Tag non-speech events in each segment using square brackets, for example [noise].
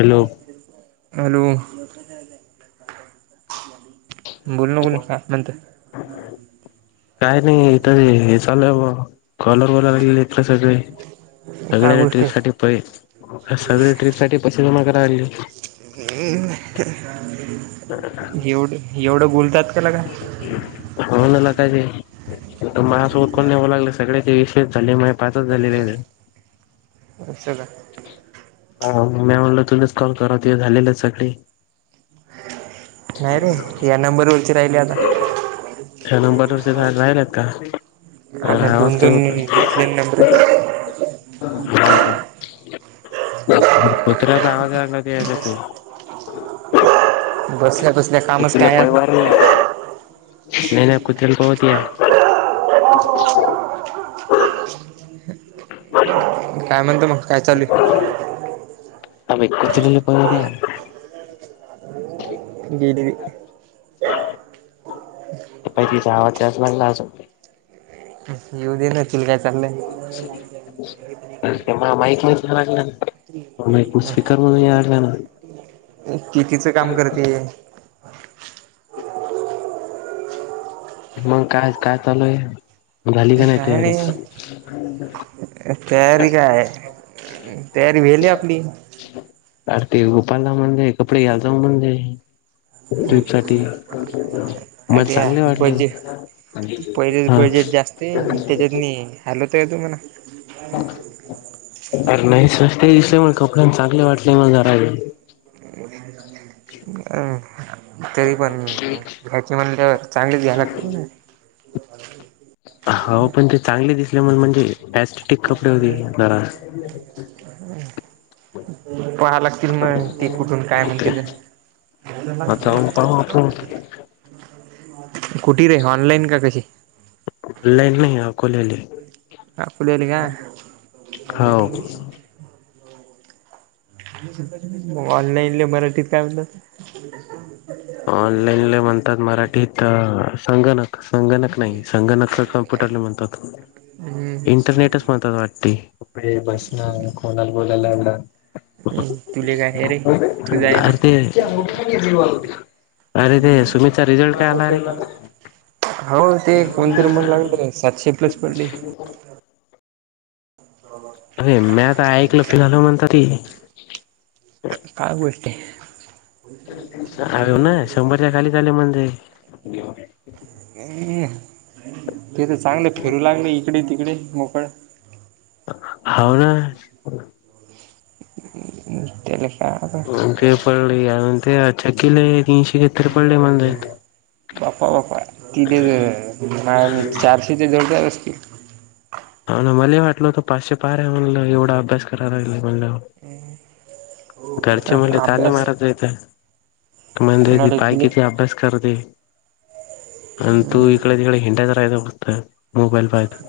Hello. Hello बोल नकोणी काय म्हणत. काय नाही तरी हे चालूय म कॉलर वॉलर आलेले इथले सगळे काय सगळे गोष्ट टी साठी प सगळी ट्र्रीप साठी पसे जमा करा हली. एवढ एवढं बोलतात का ल का. होनला काजे म असं उतकून नऊ लागले सग्या ते वसेच झाले पाच झाले र. बशला. हो मी म्हणलं तुलाच कॉल करा त झालेलं सगळी नाही रे या नंबरवररची राहिली आता ह नंबर वरष सा राहिलात का तर हवाज होत. तंतर कुत्र्याचा आवाजार न याच तू बसल्या तसल्या कामच कुत्र्याला टार पळवार नाही नाही ख दिन ब होत. तर ब. काय म्हणत मग काय चालूल आम एकूच ल पार्या [unintelligible] गली. ते पाहि तिचा हवाज जाच लागला असं. येऊ दे नतील काय चाललंय. म माईक म लागला ना माईक स्पीकर मधून लागला ना. ह. कितीचं काम करते. मग काय काय चालू आहे झाली का नाही काय तयारी. नाही तयारी काय तयारी वेली आपली. कारतीिक गोपालला म्हणज कपडे घाल जा म्हणज. ट्रविप सा. अध्या बजेट पहिलेच हा बजेट जास्त त्याच्यात नाही. हॅलो ते तो म ना. अरे नाही स्वस्त दिसले मग कपड्यां चांगले वाटले मग जरा. हो. अ. तरी पण घ्याची म्हणल्यावर चांगलीच घ्यायला लाग. झा. हो पण ते चांगले दिसले म म्हणजे पॅस्टिटिक कपडे होते जरा हम. पहा लागतील मग ते कुठून काय म्हणते ते. जाऊन पाहू आपण कुटी रेऑलाईन का कशी. लाईन नाही आ कलेली. अ पुढल का. हो मग ऑनलाईन ल मराठीत काय म्हलं. ऑनलाईनले म्हणतात मराठी तर संगणक संगणक नाही संगणक कम्प्युटरला म्हणतात. ह. हम्म इंटरनेटच महत् वाटते कपडे बसणं कोोनाला बोलायला ला. तुले काय हे रे तुझं आहे ना र ते. अरे ते सुमित चा रिझल्ट काय आला रे. हो ते कोणती रुमला लागलं सातशे प्लस पडली. अरे मी आता ऐकलं फिनल म्हणत ती. काय गोष्ट आहे. अ ना शंभरच्या खाली ले म्हणजे. आहे ते तर चांगले फिरू लागले इकडे तिकडे मोकळ. होव ना. ह. म्ह ते पडलेण ते अच्याकिले तीनशे घतरी पडले म्हणज. वापाा वापाा. तिथ मा म चारशेच्या जोडदार असतील. हा ना मला वाटलं होत पाचशे पहार आहे म्हणलं एवढा अभ्यास करायला ला म्हणलं ह घरचे मुले तने मारत राेत म्हण कोणाला पाय तुले किती अभ्यास करते. अ तु हम्म. इकडे तकडे हंड्या तरा बघत मोबाईल बायत.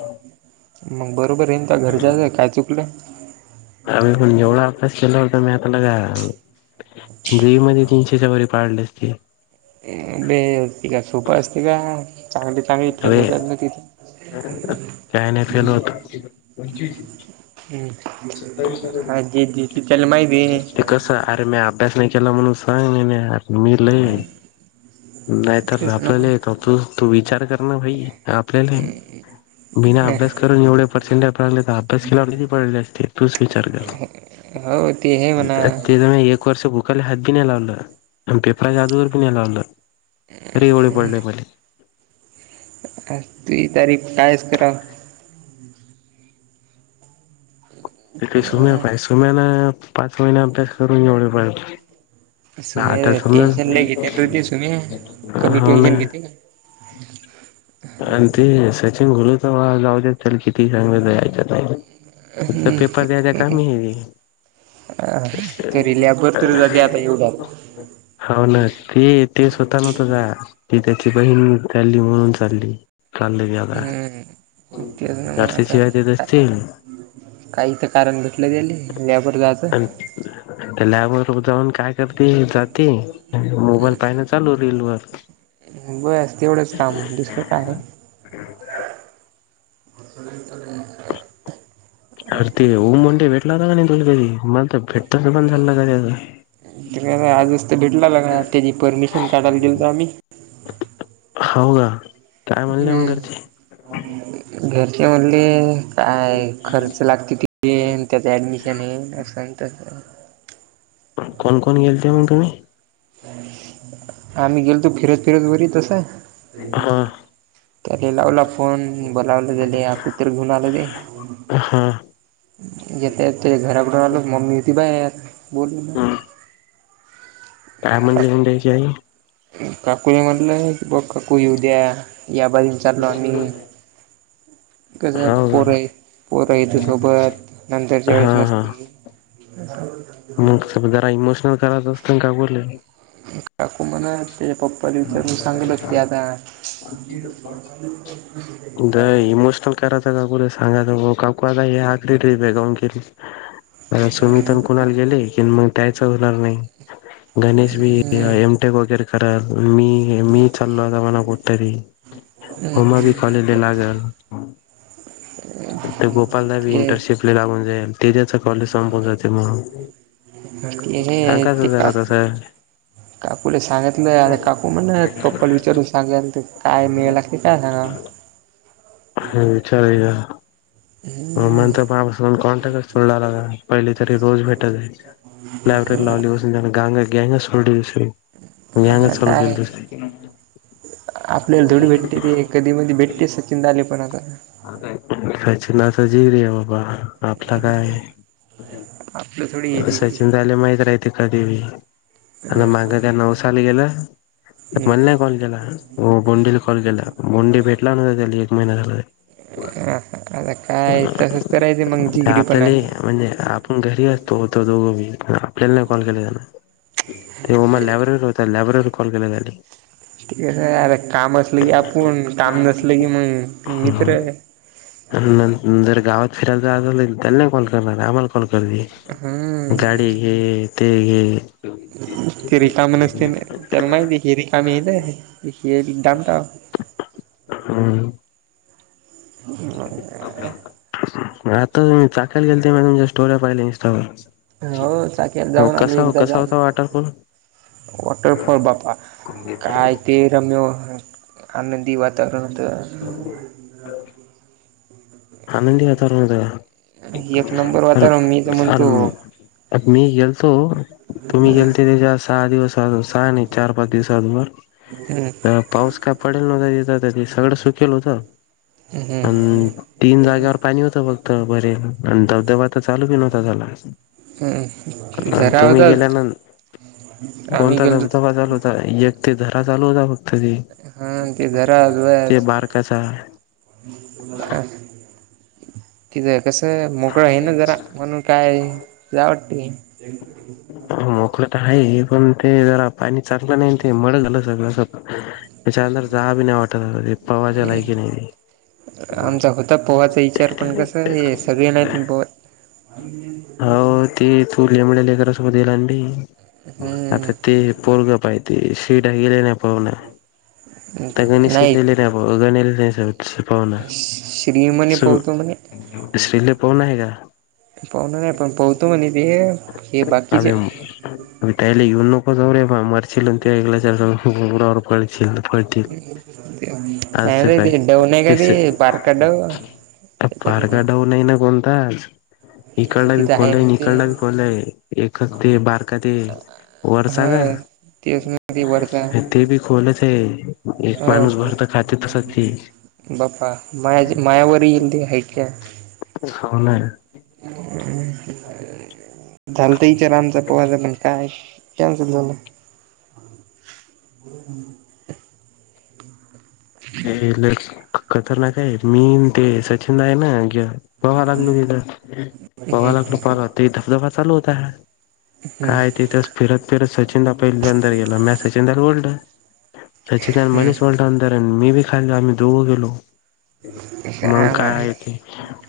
मग बरोबर येईन का घरच्याच आहे काय चुकलं. आम्ही पण जवढा अभ्यास केला होता मी आला ग. दवी मध्ये तीनशेच्या वरी पाळले अस ते. बेका सूपर असते का. चांगली चांगली अरे फेमतात ना तिथे. काय नाही फेल होतो ह अदी चल माही बहीने. कस अरे मी अभ्यास नाही केला म्हणून सांग नर मी लय नाही तर तेच ना मग आपल्याला आहे तू तू विचार कर ना भाई आपल्याला आहे मीना अं, अभ्यास करून एवढे पर्सेंटेजगले तर अभ्यास केलावरी पडले असते तूच विचार कर हो ते आहे म्हणा प्रक्ते त एक बूक वर्ष बुकली हद्दी दिन लावलं पेपरज वर बी नाही लावललं रे एओढ पडले मला अ तुही तारीख कायच कराव तथ ते सुम्या पाहि का सोम्याना पाच महिना अभ्यास करून एवढे पाहिज सुमह टेन्शनला घेते रुध सुमह कमी हो ना टेन्शन घेते का आणि ते सचिन घोल तर जाऊच्यात ल किती सांग ऐक फत पेपर द्यायचा कामी आहे र करल्या बरतरी जा आता एवढा हो ना ते ते स्वतः नव्हत का ती त्याची बहीण झाली म्हणून चाली कालेला हम्म. तेच ना मग चसे आता शिवाय तेेत असतील का- काही तर कारण भेटलं गेले यावर जायचं ह त्या लॅबवरर जाऊन काय करते जाते मोबाईल पाहिला चालू रेल वर बस तेवढंच काम दुसरं काय आहे हम हसल त अर ते उ म्हंट भेटला होता का नाही तुला कधी भेटता पण झाला कधता आजच तर भेटला लागणार त्याची परमिशन काढायला गेलो आम्ही हाव ना काय म्हणले मग हम्म घरचे घरचे म्हधले काय खर्च लागते किती आणि त्याचं ऍडमिशन आहे न कोण कोण गेलते मग तुम्ही आम्ही गेलतो फिरत फिरत वर तस हा त्याला लावला कोण बोलावलं गेले कुतर घेऊन आलं ते हा येता येता घराकडून आलो मम्मी होती बाहेर बोलून का म्हणल त्याची आई काकू हे म्हटलं की बघ काकू येऊ द्या या बाजून विचारलो आणि कसे हो पोरं का पोरं इथ सोबत नंतरच्या हा वेळेस हा नसती मग स जरा इमोशनल करायचं असत काय बोले काकू म्हणा ते पप्पाला विचारून सांगलं ती आता [inaudible] द इमोशनल करायचा काकूला सांगा काकू आता हे आखरी टेक्स्ट आहे जाऊन केली सुमी तेन पूण्याला गेले की मग त्यायच होणार नाही गणेश बी हम्म एमटेक वगैरे रा मी मी चालोलो म्हणा कुठं तरी हो मग हम्म ते ते गोपालदावी ते इंटर्नशिप ला लागून जाईल ते त्याच कॉलेज संपून जाते म्हणून हे सांग ते जरा काकू तसं काकूला सांगितलं आणि काकू म्हण ना पप्पल विचारून सांगेल ते काय मेळ ला ते काय सांगा हम् विचारूया हो हम्म मण त मापासून कॉन्टॅक्ट तुलाला पहिली तरी रोज भेटत जाई लायब्ररी लावली पासून त्यांना [inaudible] आता काय आपल्याला थोडी भेटते ते कधी मधी भेटते सचिन द आले पण आता सचिनाचा जिगरी आहे बाबा आपला काय आपलं थोडी आहे जिगरी सचिन झाले माहिती राहते का कधी बि आणि हम्म मागं का नऊ साली गेलं तर म्हण नाही कॉल केला हो बोंडीला कॉल गेला बोंडी भेटला ना त्या एक महिना झाला हा आता काय पण मग तसंच करायचं जिगरी पण आपल्याला म्हणजे पण घरी असतो तो दोघं बी आपल्याला नाही कॉल केला त्यानं ते मला लॅब्ररीवर होता लॅब्ररीवर कॉल केला त्यानी ठीक हाय अर काम असलं की आपण काम नसल की मग मित्र. न जर गावात फिरायलाच जायचं असलं त्याला नाही कॉल करणार आम्हाला कॉल करते. हम् गाडी घे ते घे. ते रिकाम नसते रे त्याला नाही रिकामं हेय ना त्याला दावतॊ हम् ह आता चाकाण गेल ते म तुम्या स्टोर्या पाहिले इन्स्टावर हो चाकण जाऊन आलो एकदा जाल होता वाटरपूल वॉटरफॉल बापा काय ते रम्य आनंदी वात वातावरण होतं आनंदी वातावरण एक नंबर वातावरण मी तर म्हणतो मी गेलतो तुम्ही हम्म गेलते त्याच्या सहा दिवस आज सहा नाही चार पाच दिवस आज मग हम् पाऊस काय पडेल नव्हता तथ सगळं सुकेल होतं. हम अन हम तीन जाग्यावर पाणी होतं फक्त बरे आणि धबधबा तर चालू बी नव्हता झाला हम्म आणि झरा तुम्ही होता गेल्यानंत आम्ही कोणता गेलतो धबधबा चालू होता. ता एक ते झरा चाल होता. फक्त ते हा ते जरा वयात ते बारकाचा [unintelligible] किझ कसं मोकळं आहे ना जरा म्हणून काय जावा वाटते की मोकळ तर आहे पण ते जरा पाणी चाकलं नाही ते मळ झालं सगळं. त्याच्यानंतर जावी नाही वाटत पवायच्या हम् लायकी नाही ते आमचा होता पोहाचा विचार पण कसा हे. सगळे ये ना पोत आणि हो ते तूरलेमुळे लेकरसोबत येईलांडी हम्म आता ते पोरग पाहिती शिवडा गेले नाही पहण आ नाही गणेशेतलेले नाही गणले नाही. अचछ पावना श्री म्हणे स पोहतो म्हणे. सले ल पावना आहे का. पाहण नाही पण पाहतो म्हणे ते हे आणि बाकीचे अ तयला इवन नकोतवे मरचिलंत कळल अस नाही रे बाय ते डव नाही का तेस ते बारका डव तर त्याच्यात पार गाडाऊन आहे ना कोणताच इकडला बी तिथं खोला ना आहे ते इकडला बी खलय एक ते बारका ते वरचा ग ती असना ती वरता खोलत आहे एक माणूस भर तर खात तस बापा मा मायावरींद हकय खा ना नाही झालत इचार आमचा पवाज पण काय. कॅन्सल झालं. [inaudible] हे लय खतरनाक आहे मी ते सचिन आहे ना गे पहावा लागल त हम्म पवा लागलो पला होत धबधबा चालू होता ह. हम्म काय तिथच फिरत फिरत सचिनला पहिल्या अंदर गेल म्या सचिनला ओडलं. [inaudible] हम्म मग काय आहे ते.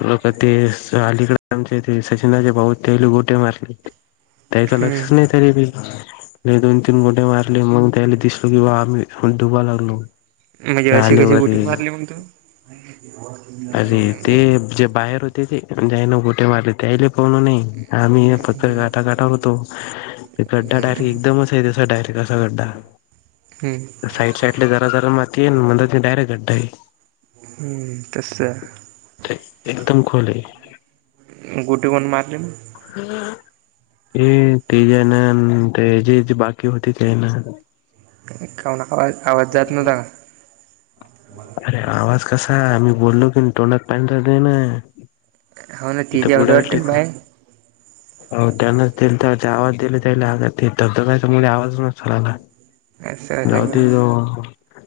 लोक ते अलीकडे आमचे सचिनाचे भाऊ तेले गोटे मारले. त्याच लक्षच हम्म नाही. दोन तीन गुटे मारले मग त्याला दिसलो किं आम्ही डुबा लागलो. म्हणजे ते अशी आले कशी वरे [unintelligible] मारली मगं तू? अरे ते जे बाहेर होते ते ज ना गोठे मारले त्याले पाहण नाही. आम्ही पथर हम्म काठा गाठावर होतो ते गड्डा डायरेट एकदमच आहे तस डायरे [inaudible] हम्म! साईड साईडले जरा जरा माती [inaudible] हम्म तसं. एकदम खोल आहे. गोटे कोण मारली? [inaudible] [unintelligible] आवाज आवाज जात नव्हता का. अरे आवाज कसा आहे मी बोललो की तोंडात पाणी जातंय ना. होा ना ती इथं जे होता बुडाला वाटते टेक ना बाय. हो त्यांनाच दि त्या आवाज दिले त्याला ते धबधबा मूळ आवाज नसल आला. असं असं [inaudible]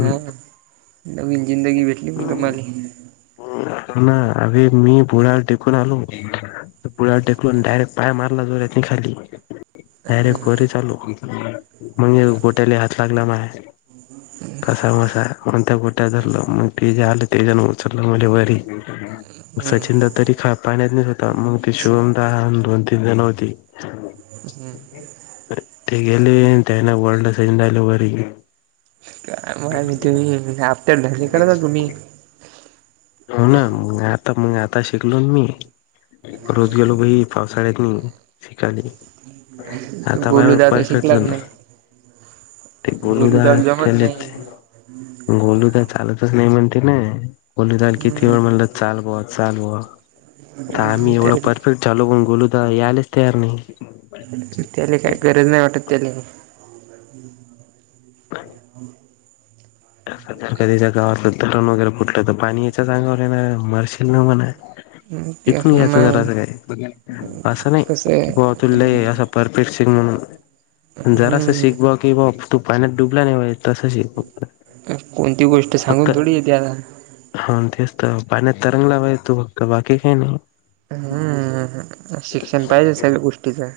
हा नवीन जिंदगी भेटली मगं [inaudible] [inaudible] मी भुळ्यावर टेकून आलो भुळ्यावर टेकलून डायरेक्ट पाय मारला जोरेत नाही खाली. हम्म डायरेक्ट बोटी चालू म्हणजे बोट्याला हात लागला माया. [inaudible] सचिनंद हम्म तरी खा पाण्यात नाहीस होता मग ते शुभम दा दोन तीन जण होती. [inaudible] [inaudible] हो ना मग आता मग आता शिकलो मी. रोज गेलो बही पावसाळ्यात नाही शिकाली. आता गोलू माझ्यावर दादा तर परफेक्ट शिकलाच झालं नाही. [inaudible] गोलू गोलूदा दादा जमत नाही चालतच नाही म्हणते ना. गोलुदाला किती हम्म वेळ म्हणला चाल बाबा चाल बाबा आम्ही त्या एवढं परफेक्ट [unintelligible] गोलू दादा यालेच तयार नाही. त्याला काय गरज नाही वाटत त्याला. [inaudible] [inaudible] कधीच्या गावातलं तटण वगैरे फुटलं तर पाणी याच्या अंगावर येणार मरशील ना म्हणा. तेच शिकून ना घ्यायचं मग जरास काय. असं नाही कसं आहे की बाबा तुला लय असं परफेक्ट शिक म्हणून जरा असं हम्म शिक बा कि बा तू पाण्यात डुबला नाही तसं शिक. कोणती गोष्ट फक्त सांगून थोडी येते आता. हा तेच तर पाण्यात तरंगणार आहे तू फक्त बाकी काही नाही. हम्म शिक्षण पाहिजे सगळ्या गोष्टीचं.